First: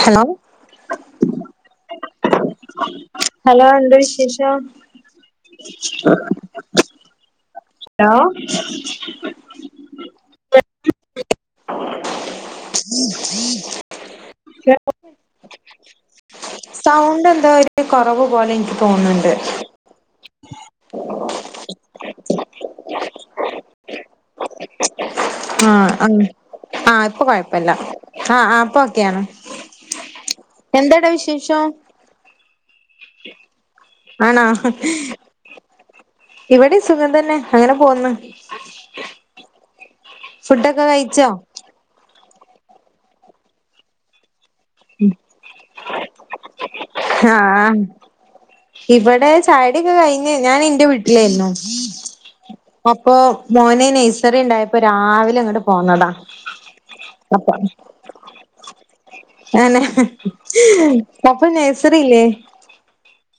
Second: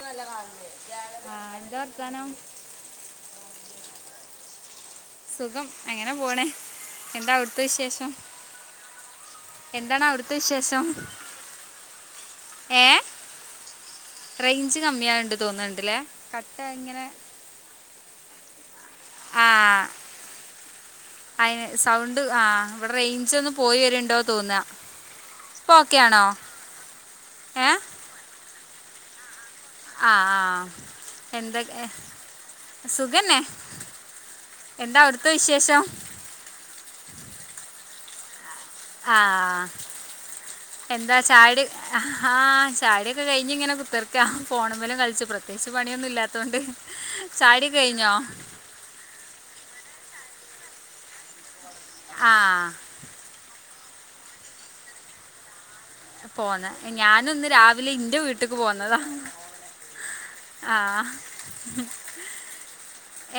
Hello ആഹ് എന്താ വർത്താനം? ഹലോ എന്താ വിശേഷം? സുഖം അങ്ങനെ പോണ് എന്താവ് ടു ത്തെവിശേഷം ഹലോ എന്താണ് അവിടുത്തെ വിശേഷം? [inaudible] റേയ്ഞ്ച് കമ്മി ആണ്ട് തോന്നുന്നുണ്ടില്ലേ കട്ടായി ങ്ങനെ അതായ കുറവ് പോലെ എനിക്ക് തോന്നുന്ണ്ട് അയിന് സൗണ്ട് ആ ഇവിടെ റേഞ്ച് ഒന്ന് പോയി വരുണ്ടോ തോന്നാ? ആഹ് ആ ആ ഇപ്പൊ ഏ കൊഴപ്പല്ല ആഹ് ഇപ്പൊക്കെയാണ്. ആഹ് ആഹ് എന്തൊ? സുഖന്നെ ആണോ എന്താ അവിടുത്തെ വിശേഷം? ഇവിടെ സുഖം തന്നെ അങ്ങനെ പോന്ന് ആഹഹ് ഫുഡൊക്കെ എന്താ കഴിച്ചോ ചായുടി. ആഹ് ചായുടിയൊക്കെ കഴിഞ്ഞ് ഇങ്ങനെ കുത്തർക് ഫോണ മലും കളിച്ച് പ്രത്യേകിച്ച് പണിയൊന്നും ഇല്ലാത്തോണ്ട് ചായുടി ആഹ് ഒകെ കഴിഞ്ഞോ? ഇവിടെ ചായുടിയൊക്കെ കഴിഞ്ഞ് ഞാൻ ന്റെ വീട്ടിലായിരുന്നു ആ അപ്പൊ മോന് നൈസറി ഇണ്ടായപ്പോ രാവിലെ ഇങ്ങട്ട് പോന്ന ദാ. പോന്ന ഞാനുന്ന് രാവിലെ ഇന്റെ വീട്ടിക്ക് പോന്നതാ. അനെ ആ അപ്പ നഴ്സറില്ലേ?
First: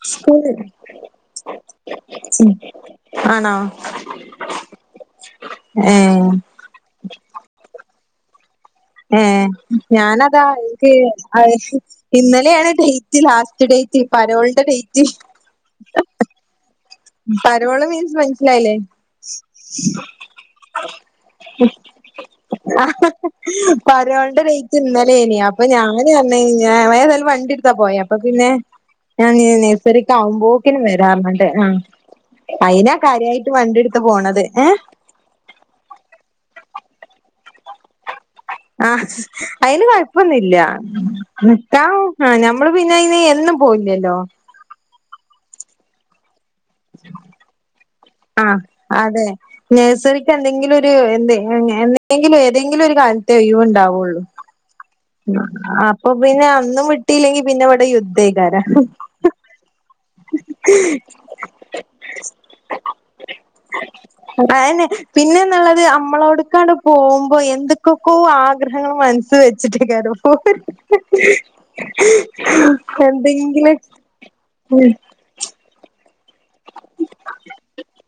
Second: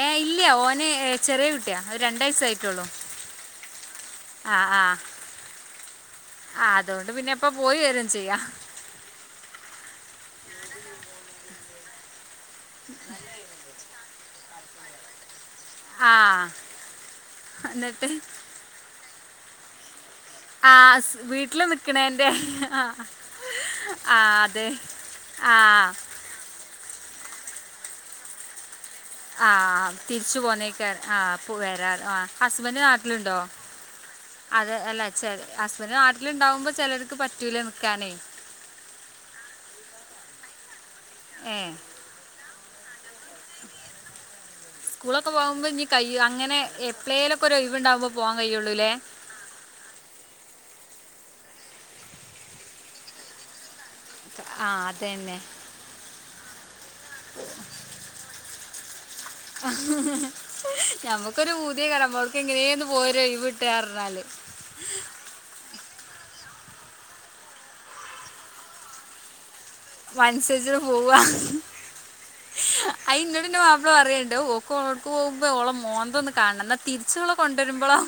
ഏ ഇല്ല സ്കൂൾ ഓനെ ചെറിയ കുട്ടിയ ഒരു രണ്ട് വയസായിട്ടോള്ളു. ആണോ ആ ആ ഏഹ് ആഹ് അതുകൊണ്ട് പിന്നെ എപ്പ പോയി വരും ചെയ്യാം. ഏഹ് ഞാനതാ ഇൻക്ക് അ ഇന്നലെയാണ് ഡേറ്റ് ലാസ്റ്റ് ഡേറ്റ് പരോളിടെ ഡേറ്റ് ആഹ് പരോള് മീൻസ് മനസിലായില്ലേ ആഹ് വീട്ടില് നിക്കണ എറെ ആഹ് പറോൾണ്ടെ ഡേറ്റ് ഇന്നലെനി ആ അപ്പൊ ഞാൻ [unintelligible] ഏതായാലും വണ്ടി എടുത്താ പോയ അപ്പൊ പിന്നെ ഞാൻ ആ നയ്സറിക്ക ആവുമ്പോക്കിനും വരാർഞാണ്ട് ആ ആഹ് അയിനാ കാര്യയിട്ട് വണ്ടെടുത്ത് പോണത് ഏഹ് ഹസ്ബന്ഡ് നാട്ടിലുണ്ടാവുമ്പോ ചിലർക്ക് പറ്റൂല നിക്കാനേ ആഹ് അയിന് കൊഴപ്പൊന്നുല്ല ഏ നിക്ക ആഹ് നമ്മള് പിന്നെ അയിന് എന്നും പോയില്ലല്ലോ സ്കൂളൊക്കെ പോകുമ്പോ ഇനി കൈ അങ്ങനെ എപ് ളെലൊക്കെ ഒരു ഇവണ്ടകുമ്പോ ആഹ് അതെ നഴ്സറിക്ക് എന്തെങ്കിലും ഒരു എ എന്തെങ്കിലും ഏതെങ്കിലും ഒരു കാലത്തെ ഒഴിവ് ഉണ്ടാവുള്ളൂ ആഹ് അത അപ്പൊ പിന്നെ അന്നും വിട്ടില്ലെങ്കി പിന്നെ ഇവിടെ യുദ്ധക്കാര ഞമ്മുക്കൊരു ഊതിയ കലമ്പ അവർക്ക് എങ്ങനെയന്ന് പോരോ ഒഴിവിട്ടറഞ്ഞാല് ആന്നെ പിന്നെെന്നുള്ളത് നമ്മളോടുക്കാണ്ട് പോകുമ്പോ എന്തൊക്കൊക്കോ ആഗ്രഹങ്ങൾ മനസ് വെച് ട്ടാര മനസ്സരിച്ചിട്ട് പോവുക എന്തെങ്കിലും കു കൊഴ പോക്പള മോന്താ കാണുന്ന തിരിച് ഓള കൊണ്ടുരുമ്പോളോ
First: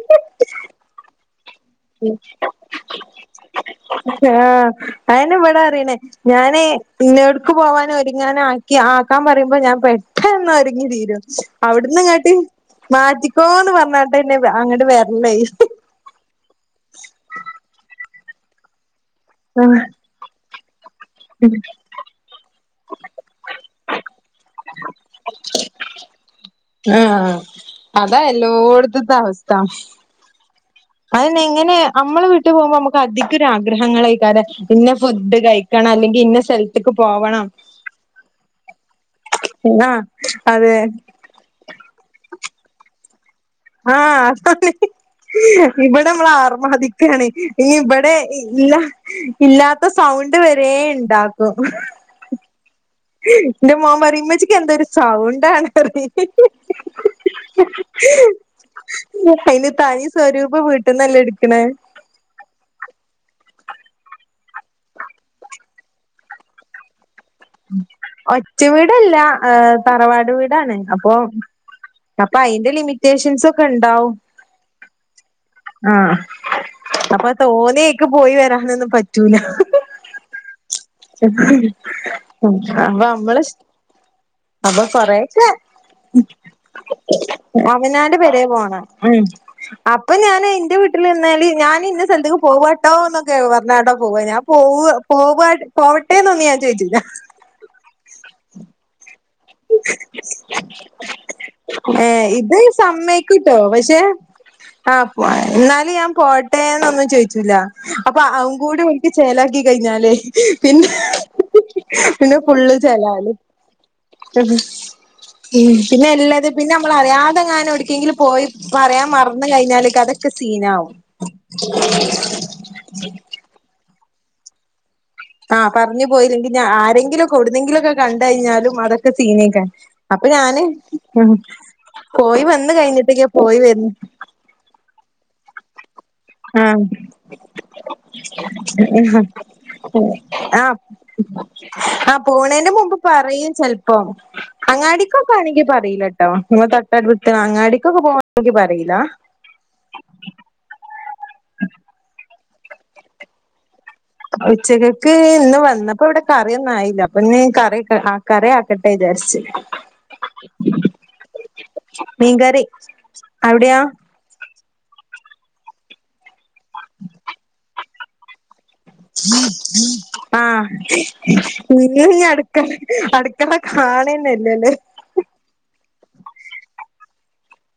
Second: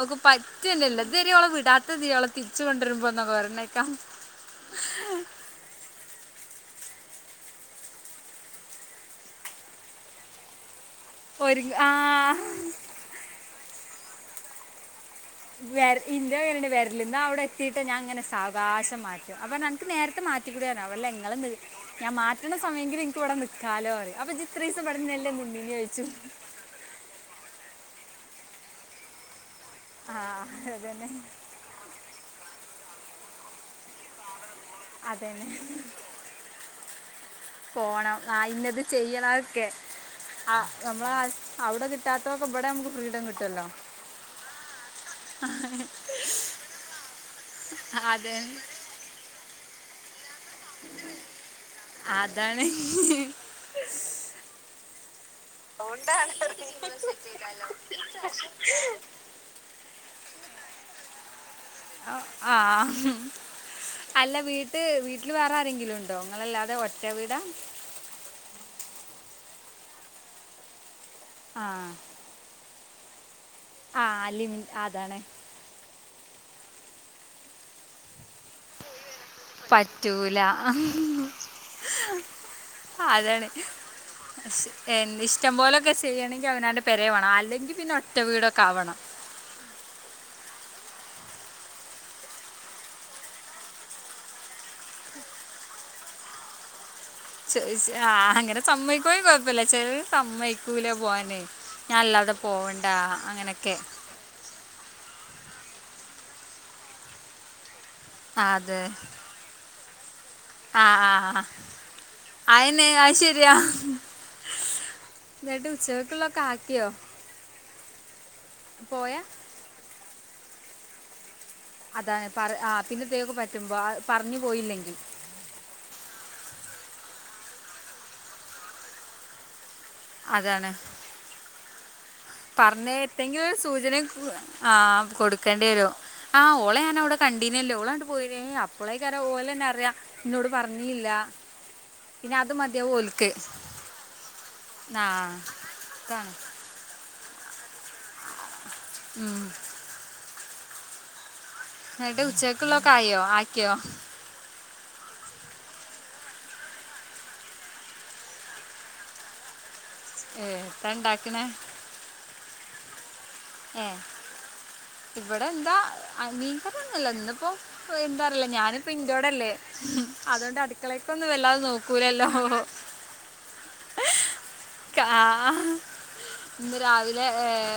ഓക്ക് പറ്റന്നല്ല ഇതരെ ഓളെ വിടാ തിയാളെ തിച്ച് കൊണ്ടിരുമ്പോ എന്ന പ്രണേക്കാം ആഹ് അയിനെവടാറിനെ ഞാന് ഇന്ന എടുക്ക് പോവാനും ഒരുങ്ങാന ആക്കി ആക്കാൻ പറയുമ്പോ ഞാൻ പെട്ടെന്ന് ഒരുങ്ങി തീരും ഒരു ആ അവിടന്ന്ങ്ങാട്ട് മാറ്റിക്കോന്ന് പറഞ്ഞാട്ടന്നെ അങ്ങോട്ട് വരല്ലേ വ ഇന്ത്യ വരി വരലന്നോ അവിടെ എത്തിട്ട് ഞാൻ ഇങ്ങനെ സവകാശം മാറ്റും അപ്പൊ നനക്ക് നേരത്തെ മാറ്റ അവല്ല ഞാൻ മാറ്റണ സമയെങ്കിലിൽ നിനക്ക് ഇവിടെ നിക്ക കാലോ [unintelligible] അപ്പ ഇജ്ജ് ഇത്ര ദിവസം ഇവടഞ്ഞല്ലേ നിന്നേ ചോദിച്ചു ആഹ് അതാ എല്ലോടുത്തത്തെ അവസ്ഥ ആഹ് അതന്നെ അങ്ങനെ നമ്മള് വിട്ട് പോകുമ്പോ നമുക്ക് അധികം ആഗ്രഹങ്ങള [unintelligible] പിന്നെ ഫുഡ് അതന്നെ കഴിക്കണം അല്ലെങ്കിൽ ഇന്ന സ്ഥലത്തേക്ക് പോകണം പോണം ആഹ് ഇന്നത് ചെയ്യണംക്കെ ആഹ് അതെ ആഹ് നമ്മള അവിടെ കിട്ടാത്തതക്കെ ഇവിടെ നമക്ക് ഫ്രീഡം കിട്ടുമല്ലോ ആഹ് [unintelligible] ഇവിടെ നമ്മള് ആർമാതിക്കാണ് ഇനി ഇവിടെ അതെ ഇല്ല ഇല്ലാത്ത സൗണ്ട് വരെ ഉണ്ടാക്കും അതാണ് [unintelligible] [unintelligible] എൻ്റെ മോൻ പറീം ഇമ്മച്ചികന്തെരു സൗണ്ടാണ് പറിയും [unintelligible] തനി സ്വരൂപം വീട്ടന്നല്ലേ എടുക്കണേ ആഹ് ആഹ് അല്ല വീട്ട വീട്ടിൽ വേറെ ആരെങ്കിലും ഉണ്ടോ അങ്ങളല്ലാതെ ഒറ്റ വീടാ ഒറ്റ വീടല്ല ഏഹ് തറവാട് വീടാണ് അപ്പൊ ആഹ് അപ്പൊ അയിന്റെ ലിമിറ്റേഷൻസ് ഒക്കെ ഉണ്ടാവും ലിമി അതാണ് ആഹ് അപ്പൊ തോന്നേക്ക് പോയി വരാനൊന്നും പറ്റൂല പറ്റൂല [unintelligible] [unintelligible] അപ്പ നമ്മള് അതാണ് ശ്- അപ്പൊ എന്ത് കൊറേക്കെ ഇഷ്ടം പോലൊക്കെ ചെയ്യണമെങ്കിൽ അവനാണ്ട് പെരേ വേണം അല്ലെങ്കിൽ പിന്നെ ഒറ്റ അവനോൻ്റെ പെരേ വീടൊക്കെ പോണം ആവണം ഉം അപ്പ ഞാന് ഇന്റെ വീട്ടില്ന്നാല് ഞാന് ഇന്ന സ്ഥലത്ത്ക്ക് പോവാട്ടോ എന്നൊക്കെ പറഞ്ഞാണ്ടാ പോവ ഞാ പോവ്വ് പോവാട് പോവട്ടെന്നൊന്നും ഞാൻ ചോദിച്ചില്ല. പൊയ്ച്ച് ആഹ് അങ്ങനെ സമ്മയ്ക്കെങ്കി കൊയ്പ്പില്ല പ്പല്ല ചെലേര്സമ്മയ്ക്കൂല പോവാന് ഏ ഞാല്ലാതെ ഇത് പോവണ്ട അങ്ങനെയൊക്കെ. ആഹ് പോയാല് എന്നാലും ഞാപോട്ടെ ന്നൊന്നും ചോയ്ച്ചൂല അപ്പ ആ, ഔംകൂടി ഓൽക്ക് ചേലാക്കി. കഴിഞ്ഞാലെ [unintelligible] ആഹ് ആഹ് ആഹ് അയെന്നെ അയ് ശെരിയാ [unintelligible] [unintelligible] എത് പിന്നെല്ലെത് ആക്കിയോ പിന്നള് അറിയാതെങ്ങാനേ ഓട്ക്കെങ്കിലും പോയ്. പറയാൻ പോയാ മറന്ന് കഴിഞ്ഞാല് കതൊക്കെ സീനാവും. അതാ പറ ആഹ് പിന്നെതേക്ക് പറ്റുമ്പോ പറഞ്ഞുപോയില്ലെങ്കിൽ. ആഹ് പറഞ്ഞു പോയില്ലെങ്കിൽ ഞാ ആരെങ്കിലെക്കെ എവിട്ന്നെങ്കിലെക്കെ കണ്ടെയിഞ്ഞാലും അതൊക്കെ സീനെയ്ക്കാരം. അപ്പ ഞാന് അതാണ് ഉം പോയി വന്ന് കഴിഞ്ഞിട്ടില്ല പോയി വെര് ആഹ് കൊടുക്കെണ്ടേരും. ആഹ് ഓളെ ഞാനവിടെ കണ്ടീന്നല്ലോ ഓളാണ്ട് പോയിന്നേ അപ്പളെയ്കാരം ഓലന്നെറിയാ ഇന്നോട് ആഹ് പറഞ്ഞീല്ല. ആഹ് പോവ്ണേന്റ് മുമ്പ് പറയും ചെൽപ്പം. ആ അങ്ങാടിക്കൊക്കെ ആണെങ്കി പറീലട്ടോ അതാണ് ഇങ്ങളെ തെട്ടട് വിട്ട് അങ്ങാടിക്കൊക്കെ പോകാണെങ്കിൽ പറീല. ഉം. [unintelligible] എന്നട്ട് ഉച്ചെക്ക്ള്ളതെക്കെ ആയോ ആക്കിയോ? ഉച്ചെകെക്ക് ഇന്ന് വന്നപ്പോ ഇവ്ടെ കറിയെന്നിയില്ല അപ്പൊ ഞി കറിയെക്കെ കറി ആ കട്ടെ വിജാരിച്ച്. ഏഹ് എന്താ ഇണ്ടാക്ക്ണെ. മീൻ കറി. ഏ ഇവിടെ എന്താ [unintelligible] ഇന്ന് ഇപ്പോ എന്താ അറിയില്ല ഞൻ പ്പിൻ്റേടല്ലെ അതേണ്ട് ആഹ് അടുക്കളെക്കൊന്നും വല്ലാതെ ഇന്ന് ഇനി നോക്കൂലല്ലോ. അടുക്കള അടുക്കള കാണന്നല്ല ല്ലേ.., ക്കാഹ്.. ഇന്ന് രാവിലെ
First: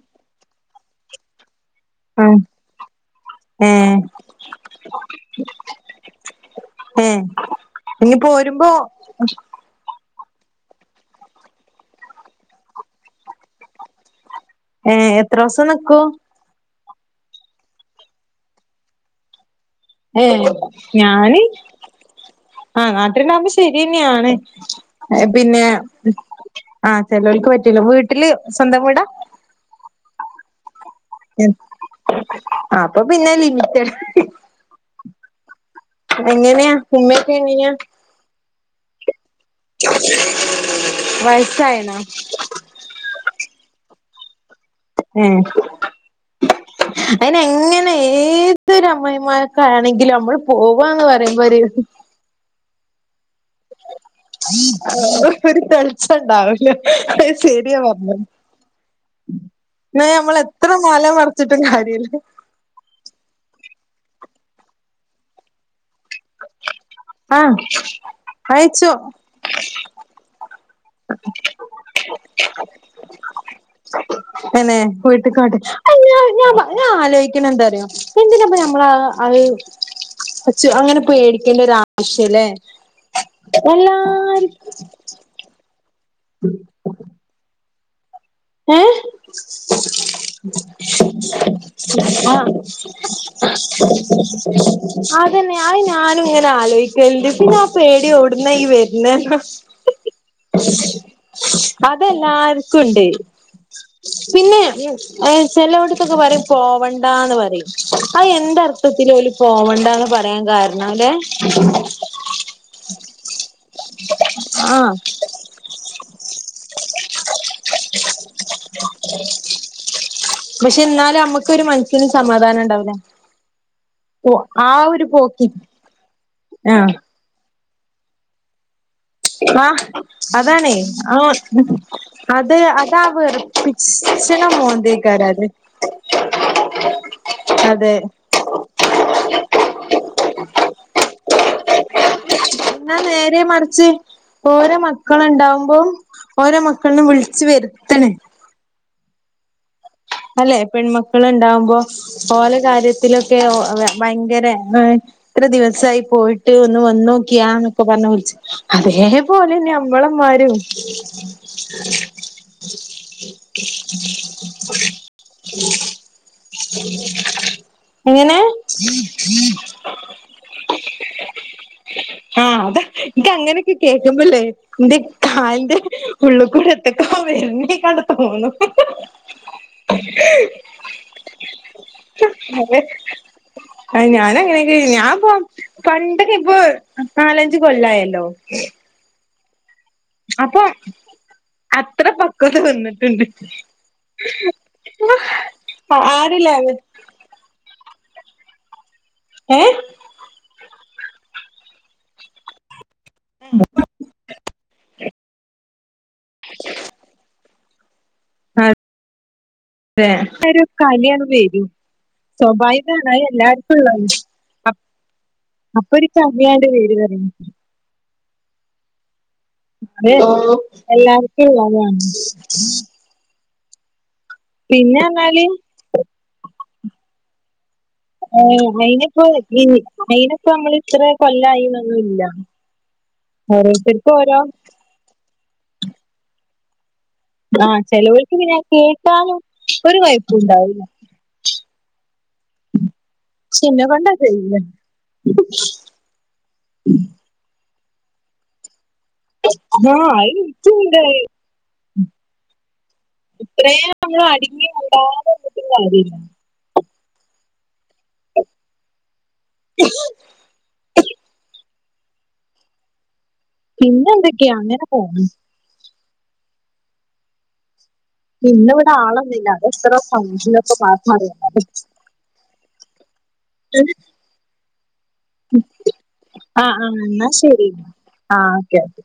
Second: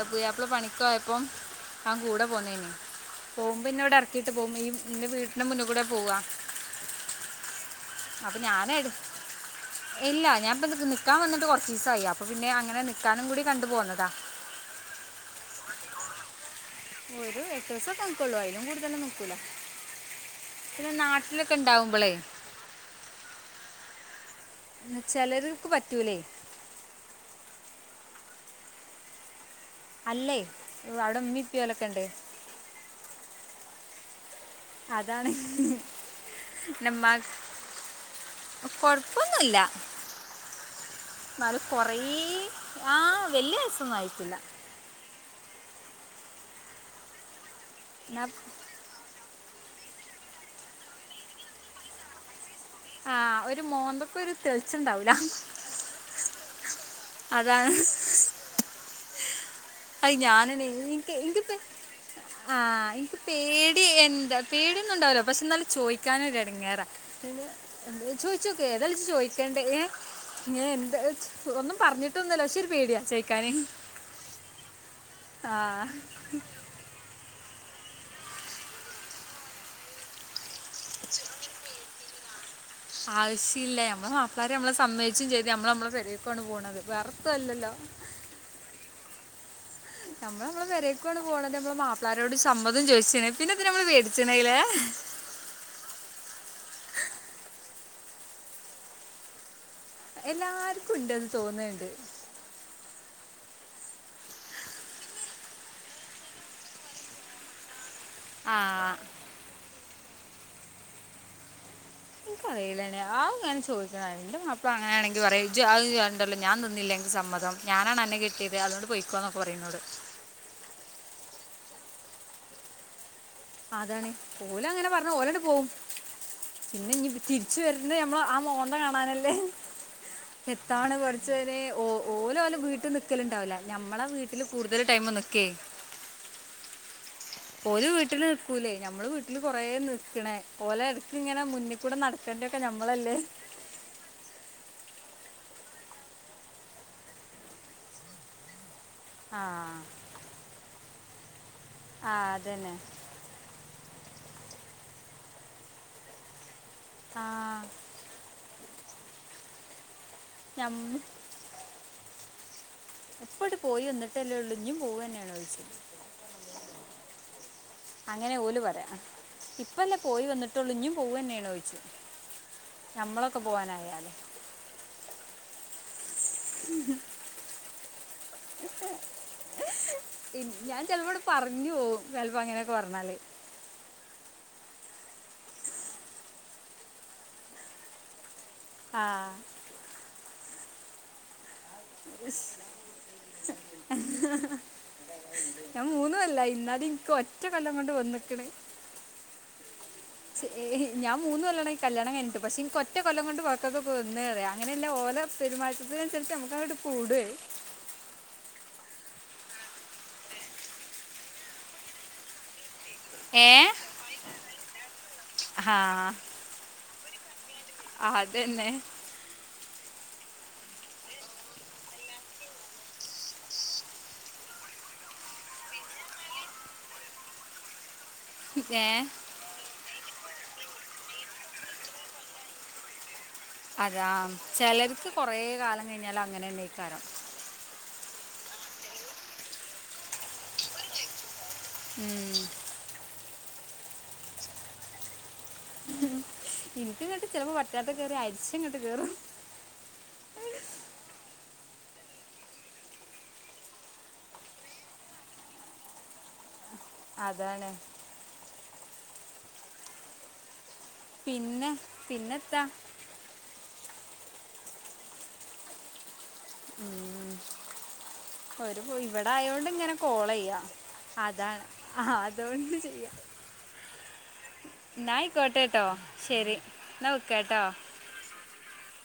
പുയാപ്ള പണിക്കോയപ്പേ. ആ കൂടെ ആഹ് പോന്നെയ്ന് പോവുമ്പോ ന്നവിടെ ഏഹ് എറക്കീട്ട് പേവും ഈ ൻ്റെ വീട്ടിൻ്റെ മുന്ന്ക്കൂടെ പോവാ. ഏ അപ്പ ഞാനെട് ഇല്ല ഞാപ്പ നിക്കാംവന്നിട്ട് കെർച്ചീ സായി അപ്പൊ പിന്നെ അങ്ങനെ നിക്കാനും കൂടി കണ്ട് പേന്നതാ. ഏ എത്രൂസം നിക്കും. ഒരു എട്ടൂസൊക്കെ നിക്കെള്ളൂ അയിലും കൂടുതലെന്നും നി ക്കൂല. ഏ ഞാന് ആ നാട്ടില്ണ്ടാകുമ്പോ ശെരിന്നെയാണ്. അയ് പിന്നെ ചിലർക്ക് പറ്റൂലേ ആഹ് ചെലേൽക്ക് പറ്റൂല. വീട്ടില് സ്വന്തം വീടാ. അല്ലെ.. അവ്ടെ ഇമ്മിപ്പിം ഓലൊക്കെണ്ട്. അപ്പ പിന്നെ, ലിമിറ്റഡ് ഹ്... അതാണ് ഹ്.. ഹ്... എങ്ങനെയാ ഉമ്മ ക്കെ എങ്ങെനെയാ. കൊഴ്പ്പൊന്നുല്ല എന്നാലും വയസ്സായിണോ കൊറെ ആ വലൃ വയസൊന്നും ആയിട്ടില്ല. ഏ അയിന് എങ്ങെനെ എന്നാ ഏത് തെരമ്മായ് മാര്കാണെങ്കിലും നമ്മള് പോവാന്ന് പറിമ്പോരു ആഹ് ഒര് മോന്തൊക്കെ ഒര് തെളിച്ചണ്ടാവൂല ഒരു തെളിച്ചം ഉണ്ടാവൂല അത് അതാണ്. ശരിയാ പറഞ്ഞത് ഹ് എന്നാ അയ് നമ്മള് ഞാനെന്നെ എത്ര മാല ൻക്ക് ൻക്പ്പെ. മറിച്ചിട്ടും കാര്യല്ല ആഹ് ൻക്ക് പേടി എന്ത പേടിയൊന്നും ണ്ടാവൂല. പക്ഷെ ന്നാലും ചോയ് ക്കാനെര് എടങ്ങേറ ആഹ് ചോയ്ച്ചോക്ക് അയച്ചോ ഏതാലും ജി ചോയ്ക്കണ്ടേ ഏ ങ്ങനെ ഒന്നും പറഞ്ഞിട്ടൊന്നെല്ല പക്ഷെ ഒരു പേടിയാ ചേയ്ക്കാന്. തന്നെ വീട്ട്ക്കാട്ട് അയ് ഞാ ഞാ പ ഞാ ആലോയ്ക്ക്‌ണന്താറിയോ എന്തിനാപ്പം ഞമ്മളഹ് അഹ് ചോ അങ്ങനെ പേടിക്കേണ്ട ഒരാവശ്യ ലെ ആവ്ശീല്ല ഞമ്മള മാപ്പ്ളാര് ഞമ്മളെ സമ്മയ്ച്ചും ചെയ്ത് മ്മള് മ്മളെ പെരേക്കുവാണ് പോണത് വേറെത്തുവല്ലല്ലോ [inaudible] ഞമ്മള് മ്മളെ പെരെക്കുവാണ് പോണത് നമ്മളെ മാപ്പ്ളാരോട് ആ സമ്മതും ചോയ്ച്ച് ണ് പിന്നെത്ത്നാ മ്മള് പേടിച്ച്ണ് ലെ അതന്നെ ആ ഞാനും ഇങ്ങനെ ആലോയ്ക്കല്ണ്ട് പിന്നെ ആ പേടി ഒട്ന്ന ഈ വരുന്നെ ന്ന എല്ലാര്ക്കുണ്ട്ന്ന് തോന്ന്ണ്ട് എല്ലാർക്കുണ്ട് പിന്നെ ഈ ഏ ചെലോട്ത്തൊക്കെ പറിം പോവണ്ടാന്ന് പറിം. അഹ് ആ യെന്തർത്ഥത്തില ഓല് പോവണ്ടാന്ന് പറയാൻ കാരണാവലെ ന്ക്കറീലണ്ണി ആവു ഞാന് ചോയ്ച്ചാ ന്റെ മാപ്പ്ള ആ അങ്ങനാണെങ്കി പറി ജഹ് അണ്ടല്ല ഞാൻ തന്നില്ലേ അൻക്ക് സമ്മതം ഞാനാണ് അന്നെ കെട്ടിയത് അതുകൊണ്ട് പൊയിക്കോ ന്നൊക്കെ പറിം ന്നോട് പക്ഷെ ന്നാലും മ്മക്കൊരു മൻസിന് സമാധാനണ്ടാവൂല അതാണേ ഓലങ്ങനെ പറ്ഞ് ഓലണ്ട് പോക്കി പോവും. പിന്നെ ആഹ് ഇഞ് പി തിരിച്ച് വര്ണെ മ്മള് ആ മോന്ത കാണാനൽ ആഹ് അതാണേ ആ ഒ പഠിച്ചവരെ ഓ ഓല ഓല അത് വീട്ടിൽ അതാ നിൽക്കലുണ്ടാവില്ല വെറ്പ്പി നമ്മളെ ച്ച് വീട്ടിൽ ന കൂടുതൽ ടൈം മോന്തകാരത് നിൽക്കേ ഓല് വീട്ടില് നിക്കൂലേ ഞമ്മള് വീട്ടില് കൊറേ നിക്ക്‌ണേ ഓലെ എട്ക്ക്‌ങ്ങനെ മുന്ന് കൂടെ നട് ന്നാ നേരെ മറിച്ച് ഓരെ മക്കള്ണ്ടാവുമ്പം ഓരെ മക്കള് നെ വിളിച്ച് വര്ത്ത്ണ് ആഹ് അല്ലെ പെൺമക്കള് ണ്ടാവുമ്പോ ആഹ് ഓലെ അതന്നെ കാര്യ ത്തിലൊക്കെ ഒ അ ഭയങ്കര എത്ര ദിവസായി പോയി ട്ട് ഒന്ന് വന്നോക്കിയാ ആഹ് ന്നൊക്കെ പറ്ഞ് വിള് ച്ച്. അതേപോലെന്നെ മ്മളെമ്മാരും ഞം ഇപ്പട് പോയി വന്നിട്ടല്ലേ ഉള്ളൂ ഇഞ്ഞും ട്ട പോവന്നെയാണോ ചോയിച്ച് [inaudible] അങ്ങനെ എങ്ങനെ ഓല് പറിയാ. ഇപ്പല്ലെ പോയി വന്ന്ട്ടൊള്ളൂ ഇഞ്ഞും പോവന്നേണോയ്ച്ചും ആഹ് അതെ ഇൻക്കങ്ങനൊക്കെ കേക്കുമ്പല്ലേ ന്റെ കാലിന്റെ ഉള്ള് കൂടെ എത്തക്കോ വര്നെയ്ക്കാണ്ട് തോന്നും ഇൻ ഞാൻ ചെല്പട്ട് പറഞ്ഞ് പോവും ചെല്പ്പം അങ്ങനൊക്കെ പർഞ്ഞാല് അയ് ഞാനങ്ങനെങ്കി ഞാം പോം പണ്ടൊക്കെ ഇബോൾ നാലഞ്ച് കൊല്ലായല്ലോ ആഹ് അപ്പോം അത്ര പക്വത വന്നിട്ട്ണ്ട് പ്പ ഞാം മൂന്ന് കൊല്ലായി ഇന്നാലും ഇൻക്ക് ഒറ്റ കൊല്ലം കൊണ്ട് വന്ന്ക്ക്‌ണ് ഏഹ് ച് ഏഹ് ഞാം മൂന്ന് കൊല്ലണെ കല്ല്യാണം കയിഞ്ഞിട്ട് പഷെ ന്കൊ ഒറ്റ കൊല്ലം കൊണ്ട് വക്കൊതൊക്കെ വന്നേറിയ. അങ്ങനെല്ല ഓല പെരുമാറ്റത്തിനനുസര്ച്ച് ഞമ്മക്കങ്ങട്ട് കൂടെ അഹ് തെ വരൂ കലിയാണ്ട് വരും സ്വഭായി അതാണ് ഏ അയെല്ലാർക്കുംള്ള അപ് ആ അപ്പൊര് കലിയാണ്ട് വരുവ റിം ആഹ് അതന്നെ അതെല്ലോ എല്ലാർക്കുള്ളതാണ് പിന്നെറ്ഞ്ഞാല് ഏ അയിനിപ്പോ ഈ അയിന്പ്പോ മ്മൾ ഇത്ര കൊല്ലായിന്നൊന്നുല്ല അതാ ഓരോരുത്തർക്കും ഓരോ ചെലർക്ക് കൊറെേ കാലം കഴിഞ്ഞാലങ്ങനെന്നേക്കാരം ആഹ് ചെലോൽക്ക് പിന്നെ കേട്ടാലും ഒരു കൊയ്പുണ്ടാവൂല മ് ചിന്നെ കൊണ്ടാ ചെയ്യിക്കല് എനിക്ക് ഇങ്ങിട്ട് ചെലപ്പോ പറ്റാത്ത കേറി അരിച്ച് ഇങ്ങോട്ട് കേറും ആഹ് അതിൻക്കുണ്ടത് ഇത്രേ നമ്മള് അടങ്ങി മിണ്ടാതെ നിന്നിട്ട് കാര്യല്ല അതാണ് [inaudible] പിന്നെ പിന്നെത്താ പിന്നെ എന്തൊക്കെയാ അങ്ങനെ പോണ് ഉം ഇന്ന് ഒരു ഇവിടെ ആളൊന്നുല്ല ആയൊണ്ട് അതെത്ര ഇങ്ങനെ കോൾ ചെയ്യാ സൗണ്ടിലൊക്കെ പാട്ടാ അറിയോ അതാണ് ആഹ് അതുകൊണ്ട് ചെയ്യാ [unintelligible] ന്നായിക്കോട്ടെട്ടോ ശരി ആഹ് ആഹ് എന്നാ വെക്കാട്ടോ ശരി ആഹ് ഓക്കെ ഓക്കെ